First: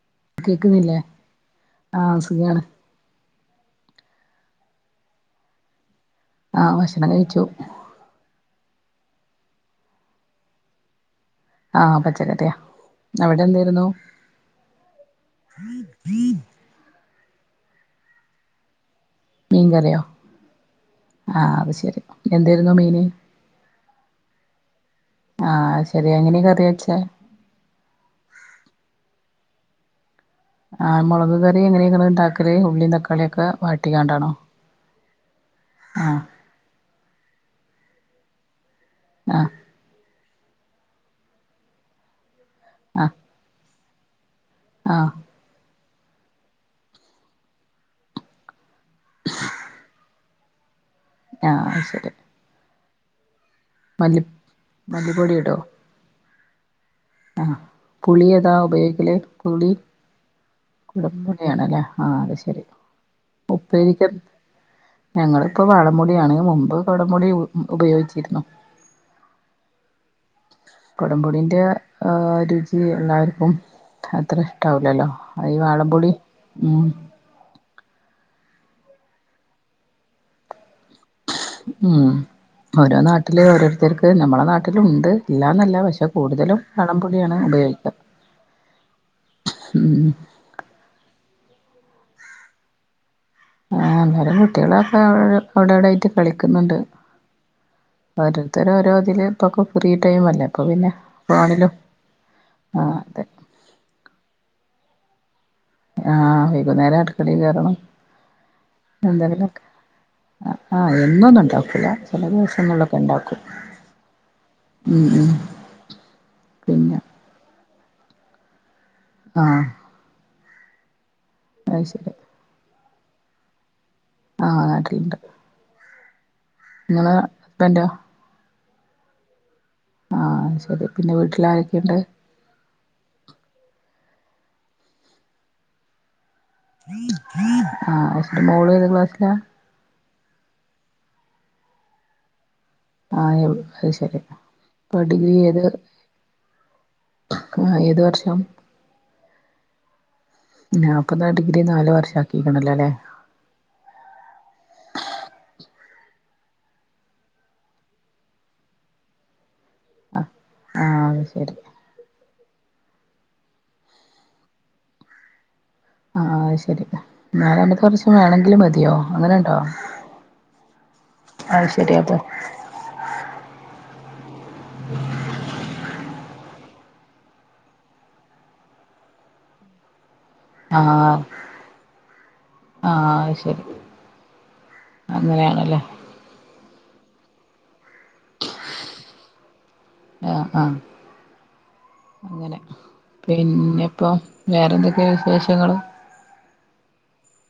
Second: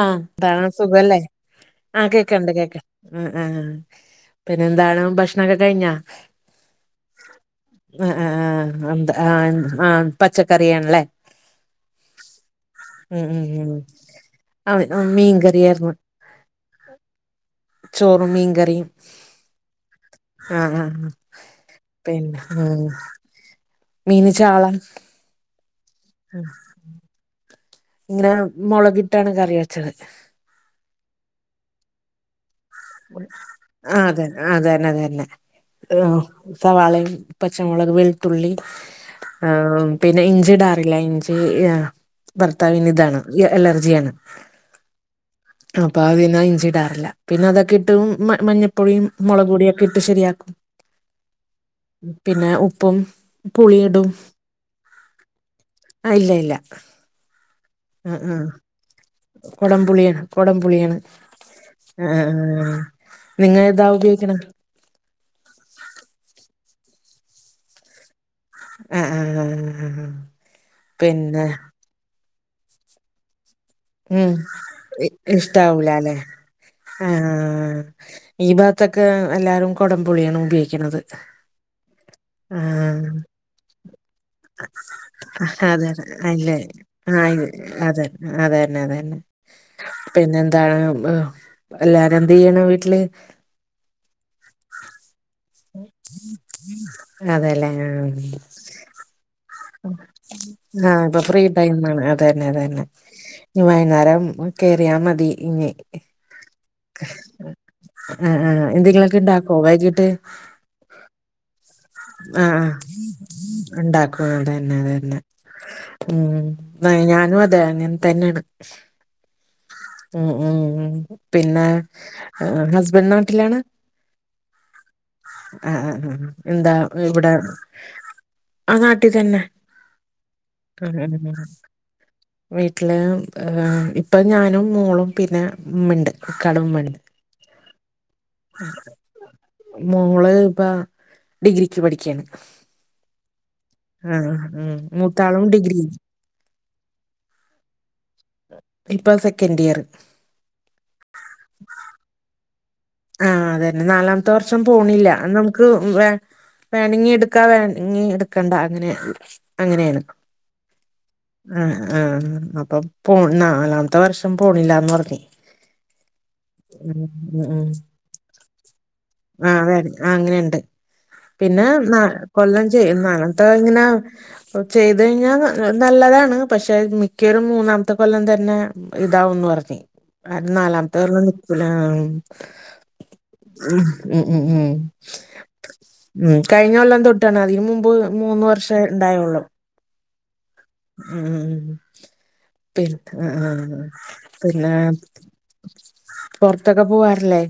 ആഹ ന്താണ് കേക്കുന്നില്ലേ സുഖല്ലേ ആ ആഹ് കേക്കണ്ട് സുഖാണ് കേക്ക ആ ആ പിന്നെന്താണ് ഭക്ഷണക്കെ കഴിഞ്ഞാ? ആ ഭക്ഷണം കഴിച്ചു. ആ, ആ, ആ, ആ ന്ത, ആ എ, ആ പച്ചക്കറിയാണ്ല്ലേ. ആഹ് പച്ചക്കറിയാ. അവിടെന്തെരുന്നു? ആ വ്ടെ മീൻകറിയാര് ന്ന്. ചോറും മീംകറീം. മീൻകറിയോ ആഹ ആഹ് അത് ശരി പിന്നെ എന്തായിരുന്നു ഉം. മീന് മീന് ചാള. ആഹ് അയ്ശെരി എങ്ങനെകറിവെച്ചേ? ഇങ്ങനെ മൊളകിട്ടാണ് കറി വെച്ചത്. ആഹ് മൊളക് കറി എങ്ങനെ ഇങ്ങള്ണ്ടാ ആ അതന്നെ, ആ അതന്നെ, അതന്നെ ആ ആഹ് സവാളേം, പച്ചമൊളക്, വെളുത്തുള്ളി ആഹ് ആ പിന്നെ ഇഞ്ചിട ല്ല ഇഞ്ചി ആ ഭർത്താവിന് ആഹ് ഇതാണ് ഇ അലർജിയാണ്. ആഹ് അപ്പൊ അത് നാ ഇഞ്ചിടാറില്ല പിന്ന അത ക്കിട്ടും മ, മഞ്ഞപ്പൊടിയും മൊളക്പൊടിയക്കിട്ട് ശരിയാക്കും. ആഹ് അയ്ശെരി. പിന്നെ ഉപ്പും പുളിയിടും മല്ലിപ്പൊടി ആ ഇല്ല, ഇല്ല. ആഹ ആ പുളി ആ ഏതാ ഉപയോഗിക്കല്? പുളി കൊടംപുളിയാണ്, കൊടംപുളിയാണ് കുടംപുളിയാണല്ലേ അത് ശരി ആഹ് നിങ്ങ ഏതാ ഉപ്പേരിക്ക് ഉപയോഗിക്കണ? ഞങ്ങളിപ്പോ വാളംപുളി ആണ് മുമ്പ് കോടംപുളി ഉ, ഉപയോഗിച്ചിരുന്നു. [unintelligible] പിന്നെ കൊടംമ്പുളീന്റെ രുചി എല്ലാവര്ക്കും ഉം ഇ ഇഷ്ടാവൂലല്ലെ. ഉം ആഹ്, ആ. ഈ ബാത്തൊക്കെ എല്ലാരും കൊടംപുളിയാണ് ഉപയോക്കണത്. ഉം ഓരോ നാട്ടില് ഓരോരുത്തര് അ അതെ, അതെ അല്ല കൂടുതലും ആ വാളംപുളിയാണ് ഉപയോഗിക്കുക അതെന്നെ, അതന്നെ, അതന്നെ. ഉം പിന്നെന്താണ്. എല്ലാരും എന്തെയ്യണ് വീട്ടില്? ആഹ് എല്ലരും കുട്ടികളൊക്കെ അവ അവിടവിടായിട്ട് കളിക്കുന്നുണ്ട്. അതെല്ലേ ആ ഓരോരുത്തര് ഓരോതില് അപ്പോക്കെ ഫ്രീ ടൈമ് അല്ലേ അപ്പോ പിന്നെ ആഹ് ഇപ്പൊ ഫ്രീ ഫോണിലും ആ, അതെ. ഞ്ഞി വൈന്നേരം കേറിയാ മതി ഇഞ്ഞി ആഹ് വൈകുന്നേരം അടുക്കളെകേറണം ആ ആ എന്തെങ്കിലുമൊക്കെ ഉണ്ടാക്കോ എന്തെങ്കിലൊക്കെ വൈകിട്ട് ആ ആഹ് എന്നൊന്നുണ്ടാ ആഹ്, ആ ഇണ്ടാക്കും അതന്നെ, ഉം അതന്നെ. ഉം പിന്നെ ഉം ഞാനും അതെ അങ്ങനെതന്നെണ്. ആഹ് ഉ, ഉ പിന്നെ അത് ശരി ഹസ്ബൻ നാട്ടിലാണ? ആഹ് നാട്ടില്ണ്ട്. ആഹ് എന്താ ഇവിടെ ഹസ്ബൻഡോ ആ നാട്ടിൽ തന്നെ ആഹ് അയ്ശരി ഉം ഉം പിന്നെ ഉം വീട്ടിലാരൊക്കെണ്ട്? വീട്ടില് ഇപ്പം ഞാനും മോളും പിന്നെ ഉമ്മണ്ട്. ഇക്കാടുംമ്പണിത് ആഹ് അത് ശരി ആ മോള് ഏത് ക്ലാസ്സിലാ മോള് പ്പ ഡിഗ്രിക്ക് പഠിക്കെണ്. ആയൊ അത് ശരി ഉം ഇപ്പൊ ഡിഗ്രി മൂത്താളും ഏത് ആ ഏത് വർഷം? ഇപ്പോ സെക്കന്റിയറ്. ഞ പ്പംന്താ ഡിഗ്രി നാല് വർഷം ആക്കിയിക്കണല്ലോ അല്ലേ. ആഹ് അതന്നെ നാലാമത്തെ വർഷം പോണില്ല. നമുക്ക് വേ വേണങ്ങി എട്ക്കാ വേണങ്ങി എട്ക്കണ്ട അങ്ങനെ, അങ്ങനെണ്. ആഹ് അത് ശരി ആഹ് അപ്പം പോൺ നാലാമത്തെ വർഷം പോണില്ലാന്ന് പറഞ്ഞ് ആഹ് ആഹ് ആശരി ഉം ഉം ഉം. നാലാമത്തെ വേണമെങ്കിൽ മതിയോ ആ അങ്ങനെണ്ടോ വേ ആ അങ്ങനെയുണ്ട് പിന്നെ അത് ശരി ന അപ്പൊ കൊല്ലം ചെയ്യുന്ന അങ്ങനത്തെ ഇങ്ങനെ ചെയ്ത് കഴിഞ്ഞാൽ നല്ലതാണ്. പക്ഷെ മിക്കൊരു മൂന്നാമത്തെ കൊല്ലം തന്നെ ഇതാവൂന്ന് പറഞ് ആഹ് നാലാമത്തെ ആഹ് പറ നിക്കൂല ആഹ് അത് ശരി ഉം ഉം ഉം ഉം അങ്ങനെയാണല്ലേ ഉം കഴിഞ്ഞ കൊല്ലം തൊട്ടാണ് അതിനന് മുമ്പ് മൂന്ന് വർഷം ഉണ്ടായള്ളു. ആഹ് ആഹ് ഉം ഉം അങ്ങനെ പിന്ന ആഹ് പിന്നെപ്പോ പിന്നെ ഹ് വേറെന്തൊക്കെയാ വിശേഷങ്ങള് പുറത്തൊക്കെ പോവാറില്ലേ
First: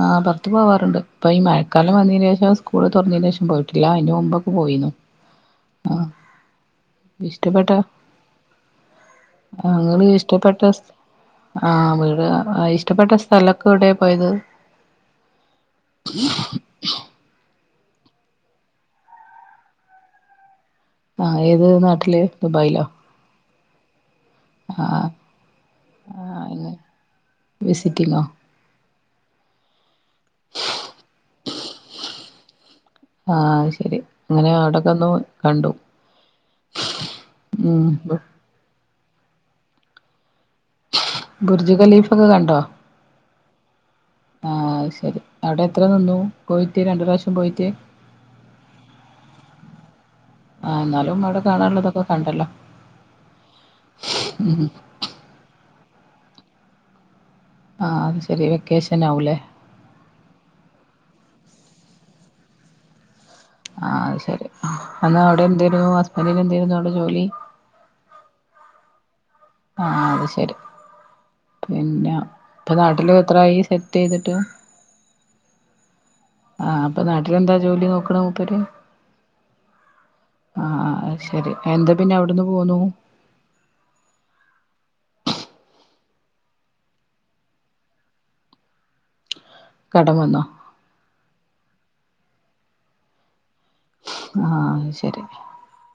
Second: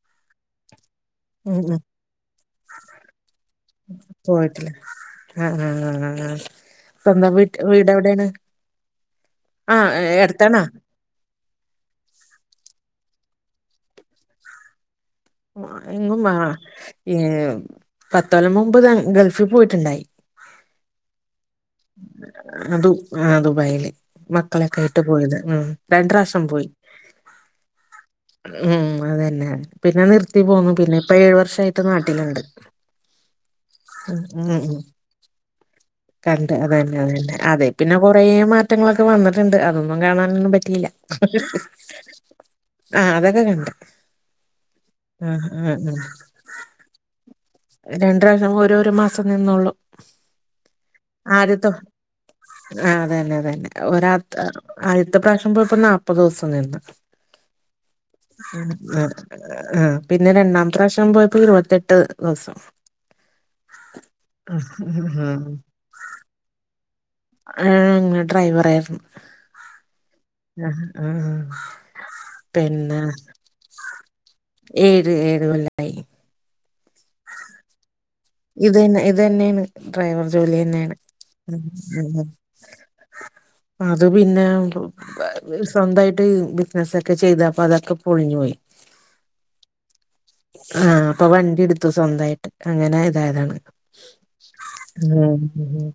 ആഹ് പുറത്ത് പോവാറുണ്ട്പ്പ പ്പോ ഈ ഉം ഉം മഴക്കാലം വന്നതിനന് ശേഷം സ്കൂള് തുറന്നതിന് ശേഷം പോ ട്ടില്ല അതിന് മുമ്പൊക്കെ പോയിട്ടില്ല പോയിനു ആ ആ ആ ആഹ ആ സ്വന്തം വീട്ട് ഇഷ്ടപ്പെട്ട വീട് എവിടെയാണ് ആ ങ്ങള് ഇഷ്ടപ്പെട്ട അടുത്താണാ സ ആഹ് വീട് ഇഷ്ടപ്പെട്ട സ്ഥലൊക്കെ ഇവിടെയ പോയത് എങ്ങും വാണോം ഏഹ്പത്തോല്ലം മുമ്പ് ഗൾഫിൽ പോയിട്ടുണ്ടായി. ആ ഏത് നാട്ടില് ദുബായിലോ ആഹ ദുബൈല് മ മക്കളൊക്കെയിട്ട് ആഹ് പോയത് ഉം രണ്ട പ്രാവശ്യം പോയി. ആഹ് വിസിറ്റിങ്ങോ ഉം അത്തന്നെയ പിന്നെ നിർ ത്തി പോന്നു പിന്നെ ഇപ്പ ഏഴു വർഷമായിട്ട് നാട്ടിലുണ്ട്. ആഹ് ശരി ഉ അങ്ങനെ ഉ അവിടൊക്കെ ഒന്ന് കണ്ടു കണ്ട് അത തന്നെ അത തന്നെ അതെ ഉം പിന്നെ കൊറ മാറ്റങ്ങളൊക്കെ വന്നിട്ടുണ്ട്. അതൊന്നും കാണാനൊന്നും പറ്റിയില്ല ബുർജ് കലീഫ്ക്കെ കണ്ടോ ആഹ അതൊക്കെ കണ്ട് ആ ശരി ആഹ് അവിടെ ആഹ് എത്ര ആഹ് നിന്നു പോയിട്ട് രണ്ട പ്രാവശ്യം പോയിട്ട് രണ്ട് പ്രാവശ്യം ഓരോ മാസം നിന്നള്ളൂ ആ എന്നാലും അവിടെ കാണാനുള്ളതൊക്കെ കണ്ടല്ലോ. ആ അത തന്നെ അത തന്നെ ഒരാ അഴത്ത പ്രാവശ്യം പോ ഇപ്പൊ നാല്പ്പത് ദിവസം നിന്നു ആ അത് ശരി വെക്കേഷൻ ആവൂല്ലേ ആഹ് ആഹ് പിന്നെ രണ്ടാമ പ്രാവശ്യം പോയപ്പോ ഇരുപത്തെട്ട് ദിവസം ആഹ് അത് ശരി എന്നാൽ അവിടെ എന്തരുന്നു ഹസ്ബൻഡന് എന്തേനുയിരുന്നു അവിടെ ജോലി ഏഹ് അങ്ങനെ ഡ്രൈവർ ആയിരുന്നു. ആഹ് അത് ശരി പിന്നെ ഇപ്പ പിന്നെ നാട്ടില് എത്രായി സെറ്റ് ചെയ്തിട്ട്. ഏഴ് ഏഴ കോല്ലായി ആഹ് അപ്പൊ നാട്ടിലെന്താ ജോലി നോക്കണ മൂപ്പര് ഇത് തന്നെ ഇത് തന്നെയാണ് ഡ്രൈവർ ജോലി തന്നെയാണ്. ആഹ് അത് ശരി എന്താ പിന്നെ അവിടുന്ന് പോന്നു അത് പിന്നെ സ്വന്തമായിട്ട് ബിസിനസ ഒക്കെ ചെയ്തപ്പ അതൊക്കെ പൊളിഞ്ഞു പോയി. കടം വന്നോ ആഹ അപ്പൊ വണ്ടി എടുത്തു സ്വന്തമായിട്ട് അങ്ങനെ ഇതായതാണ്. ആഹ് അത് ശരി ആഹ് ആഹ്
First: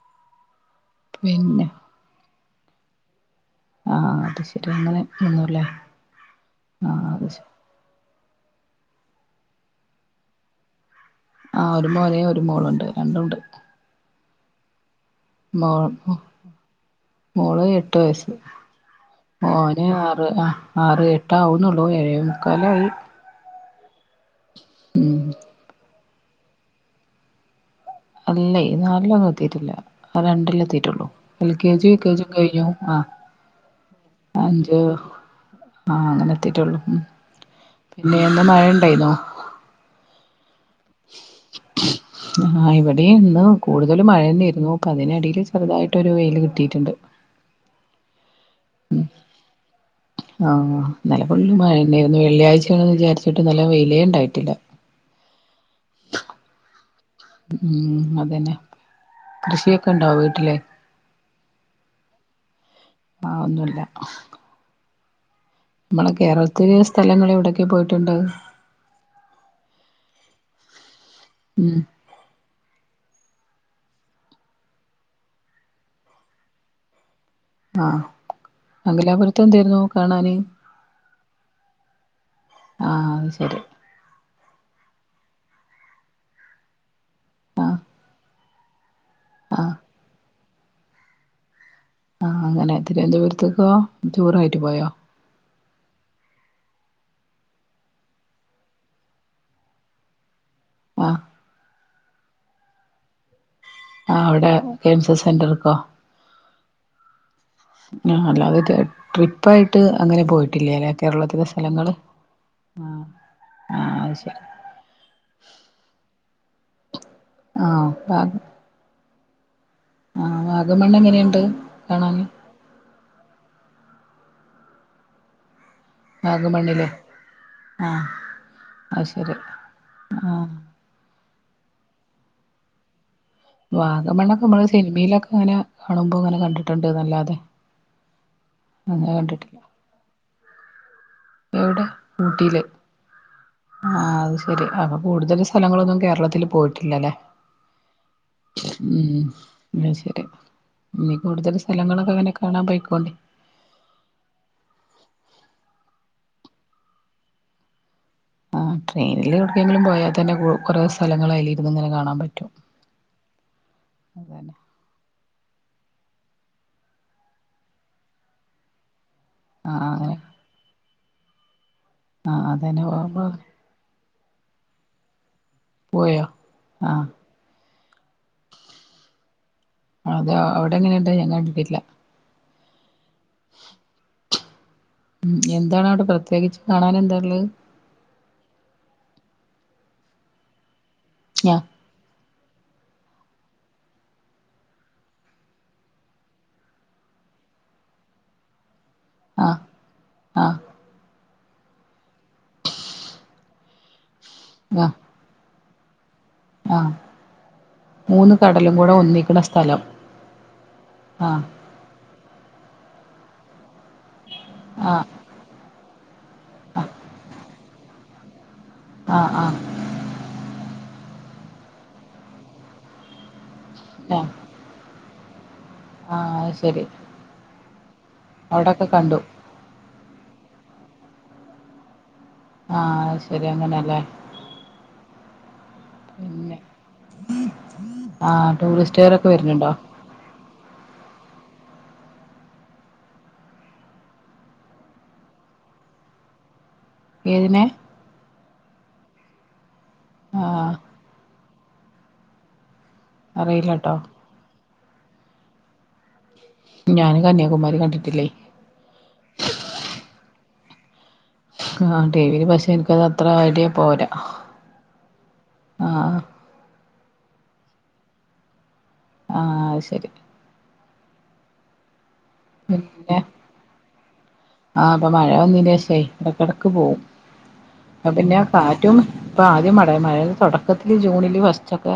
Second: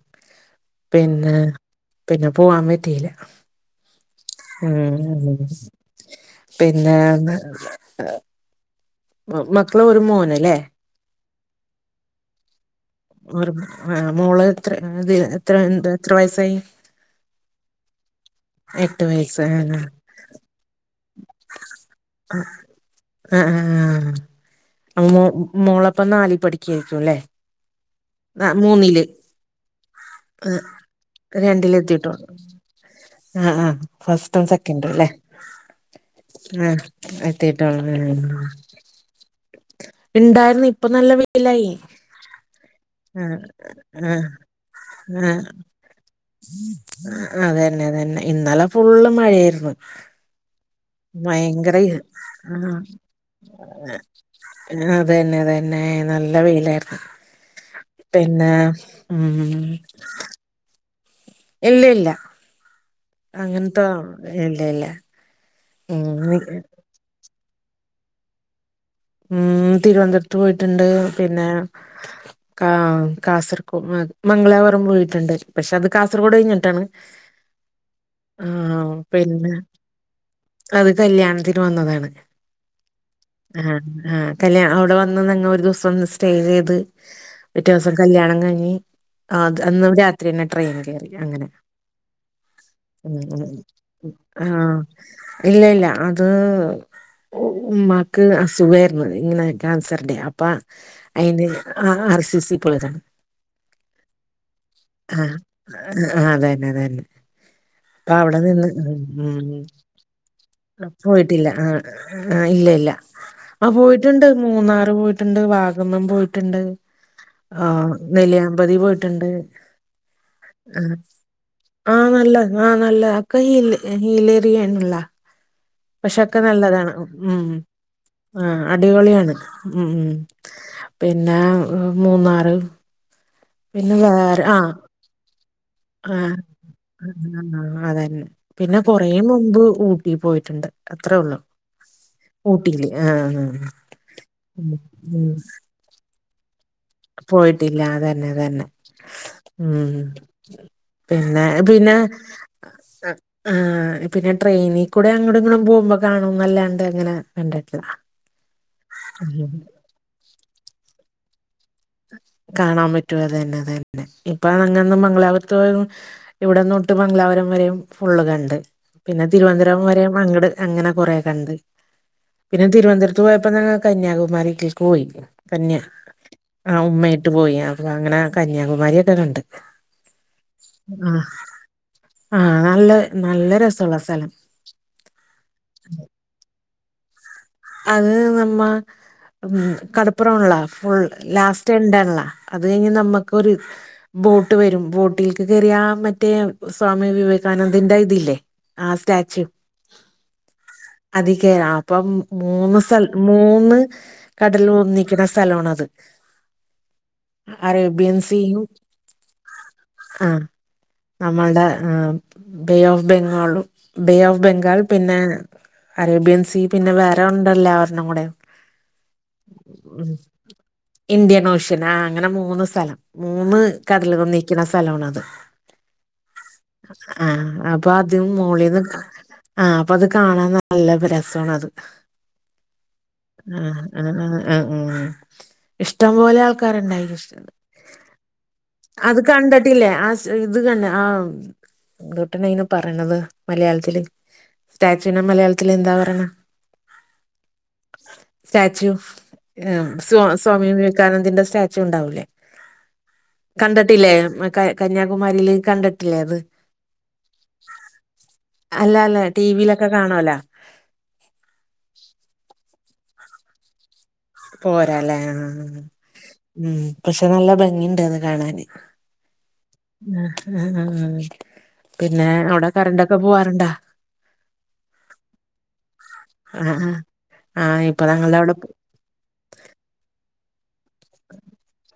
പിന്നെ പിന്നെ പോവാൻ പറ്റീല്ല ആഹ് അത് ശരി അങ്ങനെ ഒന്നുംല്ലേ പിന്നെ ആഹ് അത് ശരി മക്കള് ഒരു മോനല്ലേ ആഹ് ഒരു മോനും ഒരു മോളുണ്ട്. രണ്ടുണ്ട് ഓ ആഹ് മോള് എത്ര അത് എത്ര മോ എ എത്ര വയസ്സായി. മോള് എട്ട് വയസ്സ് എട്ട് വയസ് ഓന് ആറ് ആ ആറ് എട്ട് ആവുണൊള്ളൂ ഏഴേ മുക്കാലായി അ അ ആ മോ ഉം മോളപ്പമോളപ്പോ നാലിൽ പഠിക്കായ്രിക്കുംല്ലേ അല്ലയ് നാലിലൊന്നും എത്തീട്ടില്ല രണ്ടില് എത്തീട്ടൊള്ളു L K G U K gym കയ്ഞ്ഞു ആ അ ആ ഫസ്റ്റും അഞ്ച് സെക്കന്റുംല്ലേ ആ അങ്ങനെ ആ എത്തിയിട്ടുള്ളൂ ഉം എത്തിട്ടൊ പിന്നെ ഇന്ന് [unintelligible] മഴ ഉണ്ടായിന്നോ ഇണ്ടാര്ന്നു ഇപ്പാ നല്ല വെയിലായി ആ ഇവിടെ ആഹ് ഇന്ന് കൂടുതലും ആഹ് മഴന്നെര്ന്നൂ പ്പാ അതിനടേയില് ചെർതായി ആ അതന്നെ അതന്നെ ഇന്നലെ ഫുള്ള് മഴര്ന്ന് ആ ഇന്നലെ ഫുള്ള് മഴനേര്ന്നു ആഹ് വെള്ളിയാചെന്ന് വിചാരിച്ച്ട്ട് ഇന്നലെ വെയ്ലെ ഇണ്ടായ്ട്ടില്ല ആ അതന്നെ അതന്നെ നല്ല വെയ്ലാര്ന്നു ഉം പിന്നെ അതന്നെ ഉം കൃഷിയൊക്കെ ഉണ്ടോ വീട്ടില് എല്ല് ഇല്ല ആഹ് ഒന്നുല്ല അങ്ങൻത്തോ എല്ല് ഇല്ല ഉം നമ്മള് നി കേരളത്തില് സ്ഥലങ്ങള് എവടക്കെ പോയിട്ട്ണ്ട് ഉം തിരുവൻന്തരത്ത് പോയിട്ട്ണ്ട് പിന്നെ ഉം കാ കാസർകോ മംഗലാപുരം പോയിട്ട്ണ്ട് പക്ഷെ അത് കാസർഗോഡ് കയ്ഞ്ഞ്ട്ടാണ് ആ മങ്കിലാപുരത്ത് പിന്നെ എന്തെര്ന്നു കാണാന് അത് കല്യാണ്ത്തിന് വന്നതാണ് ആഹ് അത് ശരി ആ ആ കല്യാ അവടെ വന്ന് ഞങ്ങ ഒരു ദിവസം ഒന്ന് സ്റ്റേ ചെത് ആഹ് പിറ്റേസം കല്യാണം കഴിഞ്ഞ് ആ ആഹ് അന്ന് രാത്രിന്നെ ട്രെയിൻ കേറി അങ്ങനെ ആഹ് അങ്ങനെ ഉം തിരുവനന്തപുരത്തേക്കോ ആ ടൂറായിട്ട് പോയോ ഇല്ല ല്ല അത് ഉമ്മാക്ക് സുഖാര്ന്ന് ഇങ്ങനെ ക്യാൻസറിന്റെ അപ്പാ ആഹ് അയ്ന് ആ ആർ സി സി പോളിതാണ് ആഹ് അവിടെ ആ ക്യാൻസർ സെന്റർക്കോ അ അതന്നെ തന്നെ പ്പാ ആഹ് അവടെ അല്ലാതെ നിന്ന് ട്രിപ്പായിട്ട് അങ്ങനെ പോയിട്ടില്ലേല്ലേ കേരളത്തിലെ പോയ്ട്ടില്ല ആ സ്ഥലങ്ങള് ആ ഇല്ലല്ല ആഹ് ആ ആഹ് അത് പോയ്ട്ട്ണ്ട് ശരി മൂന്നാറ് പോയിട്ട്ണ്ട് വാഗമ്മം പോയിട്ട്ണ്ട് ആ ആഹ് വാഗ് നെലിയാമ്പതി പോയ്ട്ട്ണ്ട് ആഹ് വാഗമണ്ണ് എങ്ങനെയുണ്ട് ആ കാണാന് നല്ല ആ നല്ലാ അക്കെ ഹീ ഹീലേറിയെണുള്ള പശേ ഒക്കെ വാഗമണ്ണില് നല്ലതാണ് ഉം ആഹ് ആ അത് അടിപൊളിയാണ് ശരി ഉ ഉം ആഹ് പിന്നെ മൂന്നാറ് പിന്നെ വാഗമണ്ണൊക്കെ മ്മള് സിന് മയിലൊക്കെ ഇങ്ങനാ ആ അതന്നെ പിന്നെ കൊറെ അങ്ങനെ കണ്ടിട്ടില്ല മുമ്പ് ഊട്ടി പോയ്ട്ട്ണ്ട് അത്രേ ഒള്ളു ഊട്ടിയില് ആ ആഹ് അത് ശരി ഉം അപ്പൊ ഉ കൂടുതൽ സ്ഥലങ്ങളൊന്നും കേരളത്തില് പോയിട്ടില്ലല്ലേ പോയ്ട്ടില്ല അതന്നെ അതന്നെ ഉം ഉം അത് ശരി ഇനി പിന്നെ കൂടുതൽ പിന്നെ സ്ഥലങ്ങളൊക്കെ അങ്ങനെ കാണാൻ പോയിക്കോണ്ടി അഹ് പിന്നെ ട്രെയിനി കൂടെ അങ്ങടും ഇങ്ങടും പോവുമ്പോ കാണുന്നല്ലാണ്ടെ അങ്ങനെ കണ്ട്ട്ട്ലാ ആ ട്രെയിനില് എവ്ട്ക്കെങ്കിലും പോയാ തന്നെ കു കൊറെ സ്ഥലങ്ങളായില് കാണാ പറ്റും അതന്നെ അതന്നെ ഇപ്പ അതന്നെ നിങ്ങന്നും മംഗലാപുര [unintelligible] ഇവിടെന്നോട്ട് മംഗലാപുരം വരെയും ഫുള്ള് കണ്ട് പിന്നെ തിരുവൻന്തരം ആഹ് വരെ അങ്ങനെ അങ്ങട് അങ്ങനെ കൊറെ കണ്ട് ആഹ് പിന്നെ അതന്നെ തിരുവൻന്തരത്ത് പോകുമ്പോ പോയപ്പന്നെ കന്യാകുമാരി കേക്ക് കന്യാ പോയോ ആ ആഹ് ഉമ്മേട്ട് പോയി അപ്പൊ അങ്ങനെ കന്യാകുമാരിക്കെ കണ്ട് അതോ അവടെ എങ്ങനെണ്ട് ആ ഞാൻ കണ്ടില്ല ആ നല്ല നല്ല രസള്ള സ്ഥലം ഉ എന്താണ് അവടെ പ്രത്യേകിച്ച് കാണാന് എന്താള്ള് അത് നമ്മ കടപ്പുറള്ളാ ഫുൾ ഞാ ലാസ്റ്റ് ണ്ടാള്ള അത് കഴിഞ്ഞ് നമ്മുക്കൊരു ബോട്ട് വരും ബോട്ടിൽക്ക് കേറി ആ മറ്റേ സ്വാമി വിവേകാനന്ദന്റെ ഇതില്ലേ ആ സ്റ്റാച്യു ആഹ് ആഹ് അതി കേറ അപ്പം മൂന്ന് സ്ഥ മൂന്ന് കടലും ആഹ് ഒന്നിക്കണ സ്ഥലാണത് ആഹ് അറേബ്യൻ മൂന്ന് സീയും കടലും കൂടെ ഒന്നിക്കണ സ്ഥലം ആഹ് ആഹ് നമ്മളുടെ ബേ ഓഫ് ബംഗാളും ബേ ഓഫ് ബംഗാൾ ആഹ് പിന്നെ അറേബ്യൻസി പിന്നെ വേറെ ഉണ്ടല്ലോ ഒരെണ്ണം കൂടെ ആഹ് ആഹ് ഉഹ് ഇന്ത്യൻ ഓഷ്യൻ ആ അങ്ങനെ മൂന്ന് സ്ഥലം മൂന്ന് കടലു ആഹ് ഒന്നി ക്കണ സ്ഥലാണത് ആഹ് അത് ശരി. ആഹ് അപ്പൊ ആദ് മോളീന്ന് അവിടൊക്കെ കണ്ടു ആഹ് അപ്പൊ അത് കാണാൻ നല്ല രസാണത്. ആഹ് ശ ആഹ് ആ ആ ആ ആ ഇഷ്ടം പോലെ പിന്നെ ആൾക്കാരുണ്ടായി ആഹ് അത് ടൂറിസ്റ്റുകാരൊക്കെ വരുന്നുണ്ടോ കണ്ടിട്ടില്ലേ ആസ് ഇത് കണ്ടേ ആ എന്തുട്ടന് ഇതിന് പറയണത് മലയാളത്തില്, സ്റ്റാച്യു ന് മലയാളത്തില് എന്താ പറയണ? ഏതിനേ? സ്റ്റാച്യു ആ സ്വാ ആഹ് സ്വാമിവിവേക് കാനന്ദന്റെ സ്റ്റാച്യു ഉണ്ടാവൂലേ അറിയില്ലട്ടോ കണ്ടിട്ടില്ലേ കൈ കന്യാകുമാരിയില് കണ്ടിട്ടില്ലേ അത്? ഞാൻ കന്യാകുമാരി കണ്ടിട്ടില്ലേ. അല്ലാന്ന് ടി വിയിലൊക്കെ കാണാല്ല. ആഹ് ടി വിൽ പക്ഷെ എനക്ക്ത് അത്ര ഐഡിയ പോരാ. പോരാലേ ആഹ് മ്ഹ് പക്ഷെ നല്ല ഭംഗിണ്ടത് കാണാന് ആഹ് അത് ശരി പിന്നെ അവിടെ കറണ്ടൊക്കെ പിന്നെ പോവാറുണ്ടാ? ആഹ് അപ്പൊ മഴ വന്നിന് ശേഷേ ഇടക്കിടക്ക് ആഹ് ആഹ് പോവും. ആഹ് ഇപ്പൊ അപ്പ ഞങ്ങളുടെ പിന്നെ അവിടെ കാറ്റും, ഇപ്പൊ ആദ്യം മട മഴേടെ തുടക്കത്തില് ജൂണില് ഫസ്റ്റ് ഒക്കെ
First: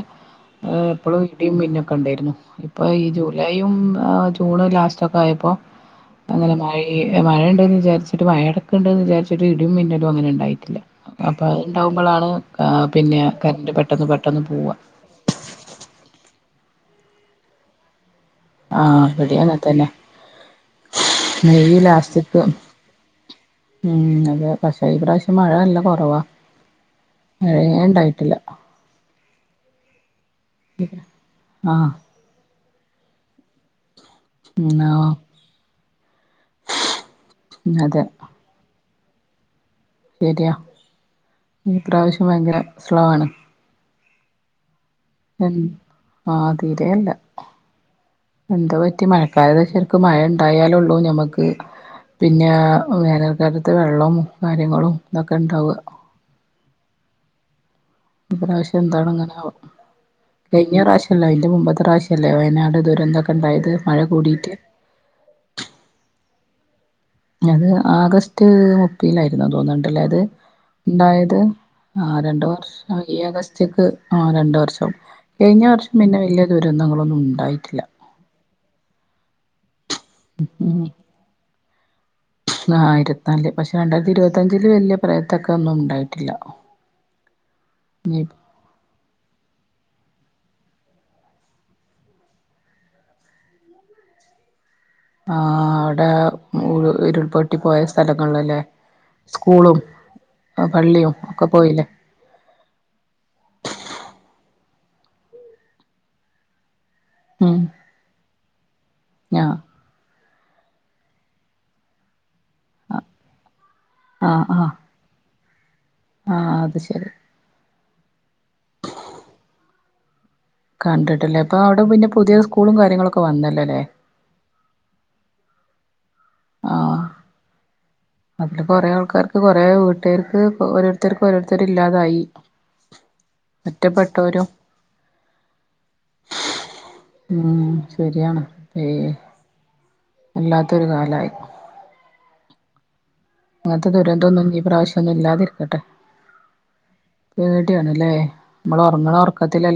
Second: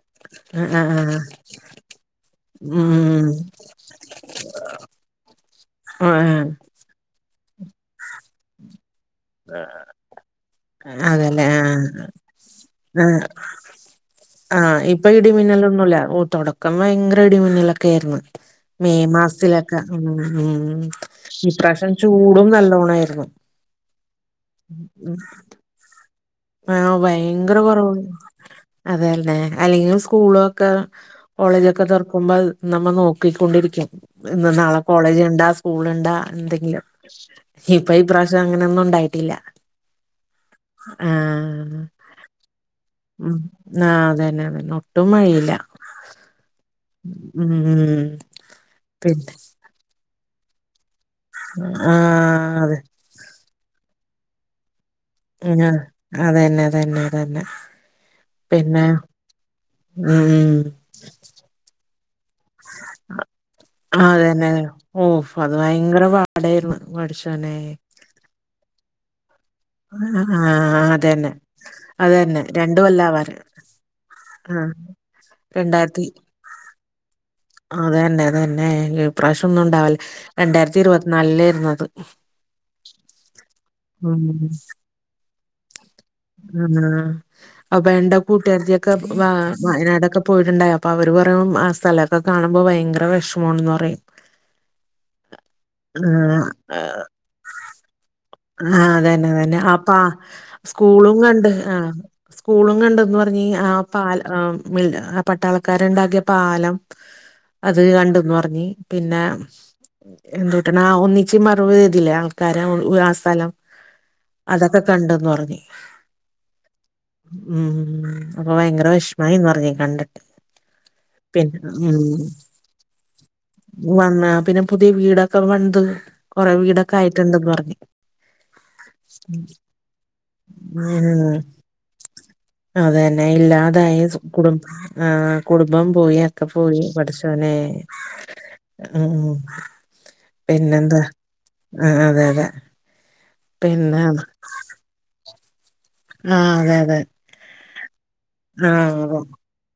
ഓ ആഹ് ആഹ് ആഹ് എപ്പളും ഇടിയും മിന്നൊക്കം ഉണ്ടായിരുന്നു. ഇപ്പൊ ഈ ഉം ജൂലൈയും ജൂണ് ലാസ്റ്റ ഒക്കെ ആയപ്പോ ആഹ് ഈ മഴയണ്ട എന്ന് വിചാരിച്ചി്ട്ട് മഴയടൊക്ക് ഉണ്ടന്ന് വിചാരിച്ചിട്ട് ഇടീം മിന്നലും അങ്ങനെ ഉണ്ടായിട്ടില്ല. അപ്പൊ അതല്ലേ ആഹ് അത്ണ്ടാവുമ്പോളാണ് പിന്നെ കറന്റ് പെട്ടെന്ന് പെട്ടെന്ന് പോവ. ഇപ്പ ഇടിമിന്നല ഒന്നുമല്ല ഓ തുടക്കം ഭയങ്കര ഇടിമിന്നലൊക്കെ ആയിരുന്നു. മെയ് ആഹ് ഇവിടേം അങ്ങനെ മാസത്തിലൊക്കെ തന്നെ മ്ഹ് മ്ഹ് ഇപ്രാവശ്യം ചൂടും നല്ലോണായിരുന്നു. മ്ഹ് അതെ പക്ഷെ ഈ പ്രാവശ്യം മഴ നല്ല കുറവാ. ആഹ് ഭയങ്കര മഴയേ കുറവു ഉണ്ടായിട്ടില്ല അതല്ലെ അല്ലെങ്കിൽ സ്കൂളൊ ക്ക കോളേജൊക്കെ ആഹ് തൊർക്കുമ്പോ നമ്മൾ നോക്കിക്കൊണ്ടിരിക്കും ഇന്ന് നാളെ കോളേജ് ഉം ഇണ്ടാ സ്കൂള ഇണ്ടാ എന്തെങ്കിലും ഇപ്പൊ ഈ അതെ പ്രാവശ്യം അങ്ങനൊന്നും ഉണ്ടായിട്ടില്ല ശരിയാ ഇപ്രാവശ്യം ഭയങ്കര സ്ലോ ആണ്. ആ അതന്നെ ആണ് ഒട്ടും മഴയില്ല. എൻ ആഹ് തീരെല്ല ഉം എന്താ പറ്റി പിന്നെ മഴക്കാല [unintelligible] ക്ക് മഴ ഉണ്ടായാലുള്ളൂ ഞമക്ക് പിന്നെ ആഹ് അതെ വേനൽക്കാലത്ത് വെള്ളവും കാര്യങ്ങളും ഇതൊക്കെ ആഹ് ഉണ്ടാവുക അതന്നെ അതന്നെ അതന്നെ ഇപ്രാവശ്യം പിന്നെ എന്താണ് ഇങ്ങനെ ഉം കഴിഞ്ഞ പ്രാവശ്യം അല്ല അതിന്റെ മുമ്പത്തെ പ്രാവശ്യമല്ലേ വയനാട് ദൂരന്തൊക്കെ ഉണ്ടായത് മഴ കൂടിയിട്ട് ഓഫ് അത് ഭയങ്കര പാടായിരുന്നു പഠിച്ചു അത് ആഗസ്റ്റ് മു പ്പിനാരുന്നു തോന്ന്ണ്ടല്ലേ അത് ആഹ് അതന്നെ ഉണ്ടായത് ആ രണ്ട് അതന്നെ വർഷം ഈ കൊല്ലാവാറായി ആഗസ്റ്റ്ക്ക്. ആ രണ്ടു ആഹ് വർഷം കൈഞ്ഞ വർഷം പിന്നെ വല്യ ദുരന്തങ്ങളൊന്നും ഉണ്ടായി. അതന്നെതന്നെ ഇപ്രാവശ്യം ഒന്നും ഇണ്ടാവല്ലെ രണ്ടായിരത്തി ഇരുപത്തിനാലേരന്നു അത്‌. ആഹ് ഇരത്ത്ന്നാല് പഷേ രണ്ടായിരത്തിരുവത്തഞ്ച്ല് വല്യ പറയത്തക്ക ഒന്നും ഉണ്ടായി. ആണാ അപ്പൊണ്ട ഇനി കൂട്ടാര്ത്തി. ക്കെ വ വയനാടൊക്കെ പോയിട്ടുണ്ടായി അപ്പൊ അവര് പറയു ആ സ്ഥലൊക്കെ കാണുമ്പോ ബൈങ്കര വെഷ് മോണെന്ന് പറയും. ആഹ് അവിടെ ആഹ് ഉരു ഉരുൾപൊട്ടി പോയ സ് സ്ഥലങ്ങൾല്ലെ. ആഹ് അതന്നെതന്നെ അപ്പാ ആ പള്ളിയും സ്കൂളും ഒക്കെ കണ്ട് പോയില്ലേ ആഹ്. സ്കൂളും കണ്ടന്ന് പറഞ് ആ പാൽ ആ മിൽ ആ പട്ടാളക്കാര്ണ്ടാക്കിയ പാലം. ഉം അത് കണ്ട്ന്ന് പർഞ്ഞ് പിന്നെ. ആ എന്തുട്ടണ് ആ ഒന്നിച്ച് മറവചെയ്തില്ലേ ആൾക്കാരെ ഒ ആ സ്ഥലം. അതൊക്കെ കണ്ടന്ന് പറഞ്ഞ്. ആഹ് അത് ശെരി. ഉം അപ്പൊ ബൈങ്കര വെശ്മായിന്ന് പർഞ് കണ്ട്. [inaudible] കണ്ട്ട്ട്ല്ലേ അപ്പ അടെ പിന്നെ പുതിയെ സ്കൂളും കാര്യങ്ങളൊക്കെ വന്നല്ലോല്ലേ. ക്കെ വന്ത് കൊറെ വീടൊക്കെ ആയിട്ടുണ്ടന്ന് പറഞ്ഞ്. അതിൽ കൊറെേ ആൾക്കാർക്ക് കൊറേ വീട്ടേര്ക്ക് പ്പൊ ഓരോരുത്തര്ക്ക് ഉം ഓരോരുത്തര്ല്ലാതായി. അതന്നെ ഇല്ലാതായ സ്കൂളും ഏഹ് കുടുംബം പോയി ഒക്കെ പോയി പടച്ചോനെ. ഉം ശരിയാണ് ഏഹ് ഉം വല്ലാത്തൊരു കാലായി. ആഹ് അതെ അതെ. അങ്ങത്തെ പിന്നെ ദുരന്തൊന്നും ഈ പ്രാവശ്യൊന്നും ഇല്ലാതിരിക്കട്ടെ. ആഹ് അതെ അതെ. പേടിയാണല്ലേ ആ അമ്മള് ഒറ്ങ്ങ്ണ അതെ ഒറ്ക്കത്തിലല്ലേ.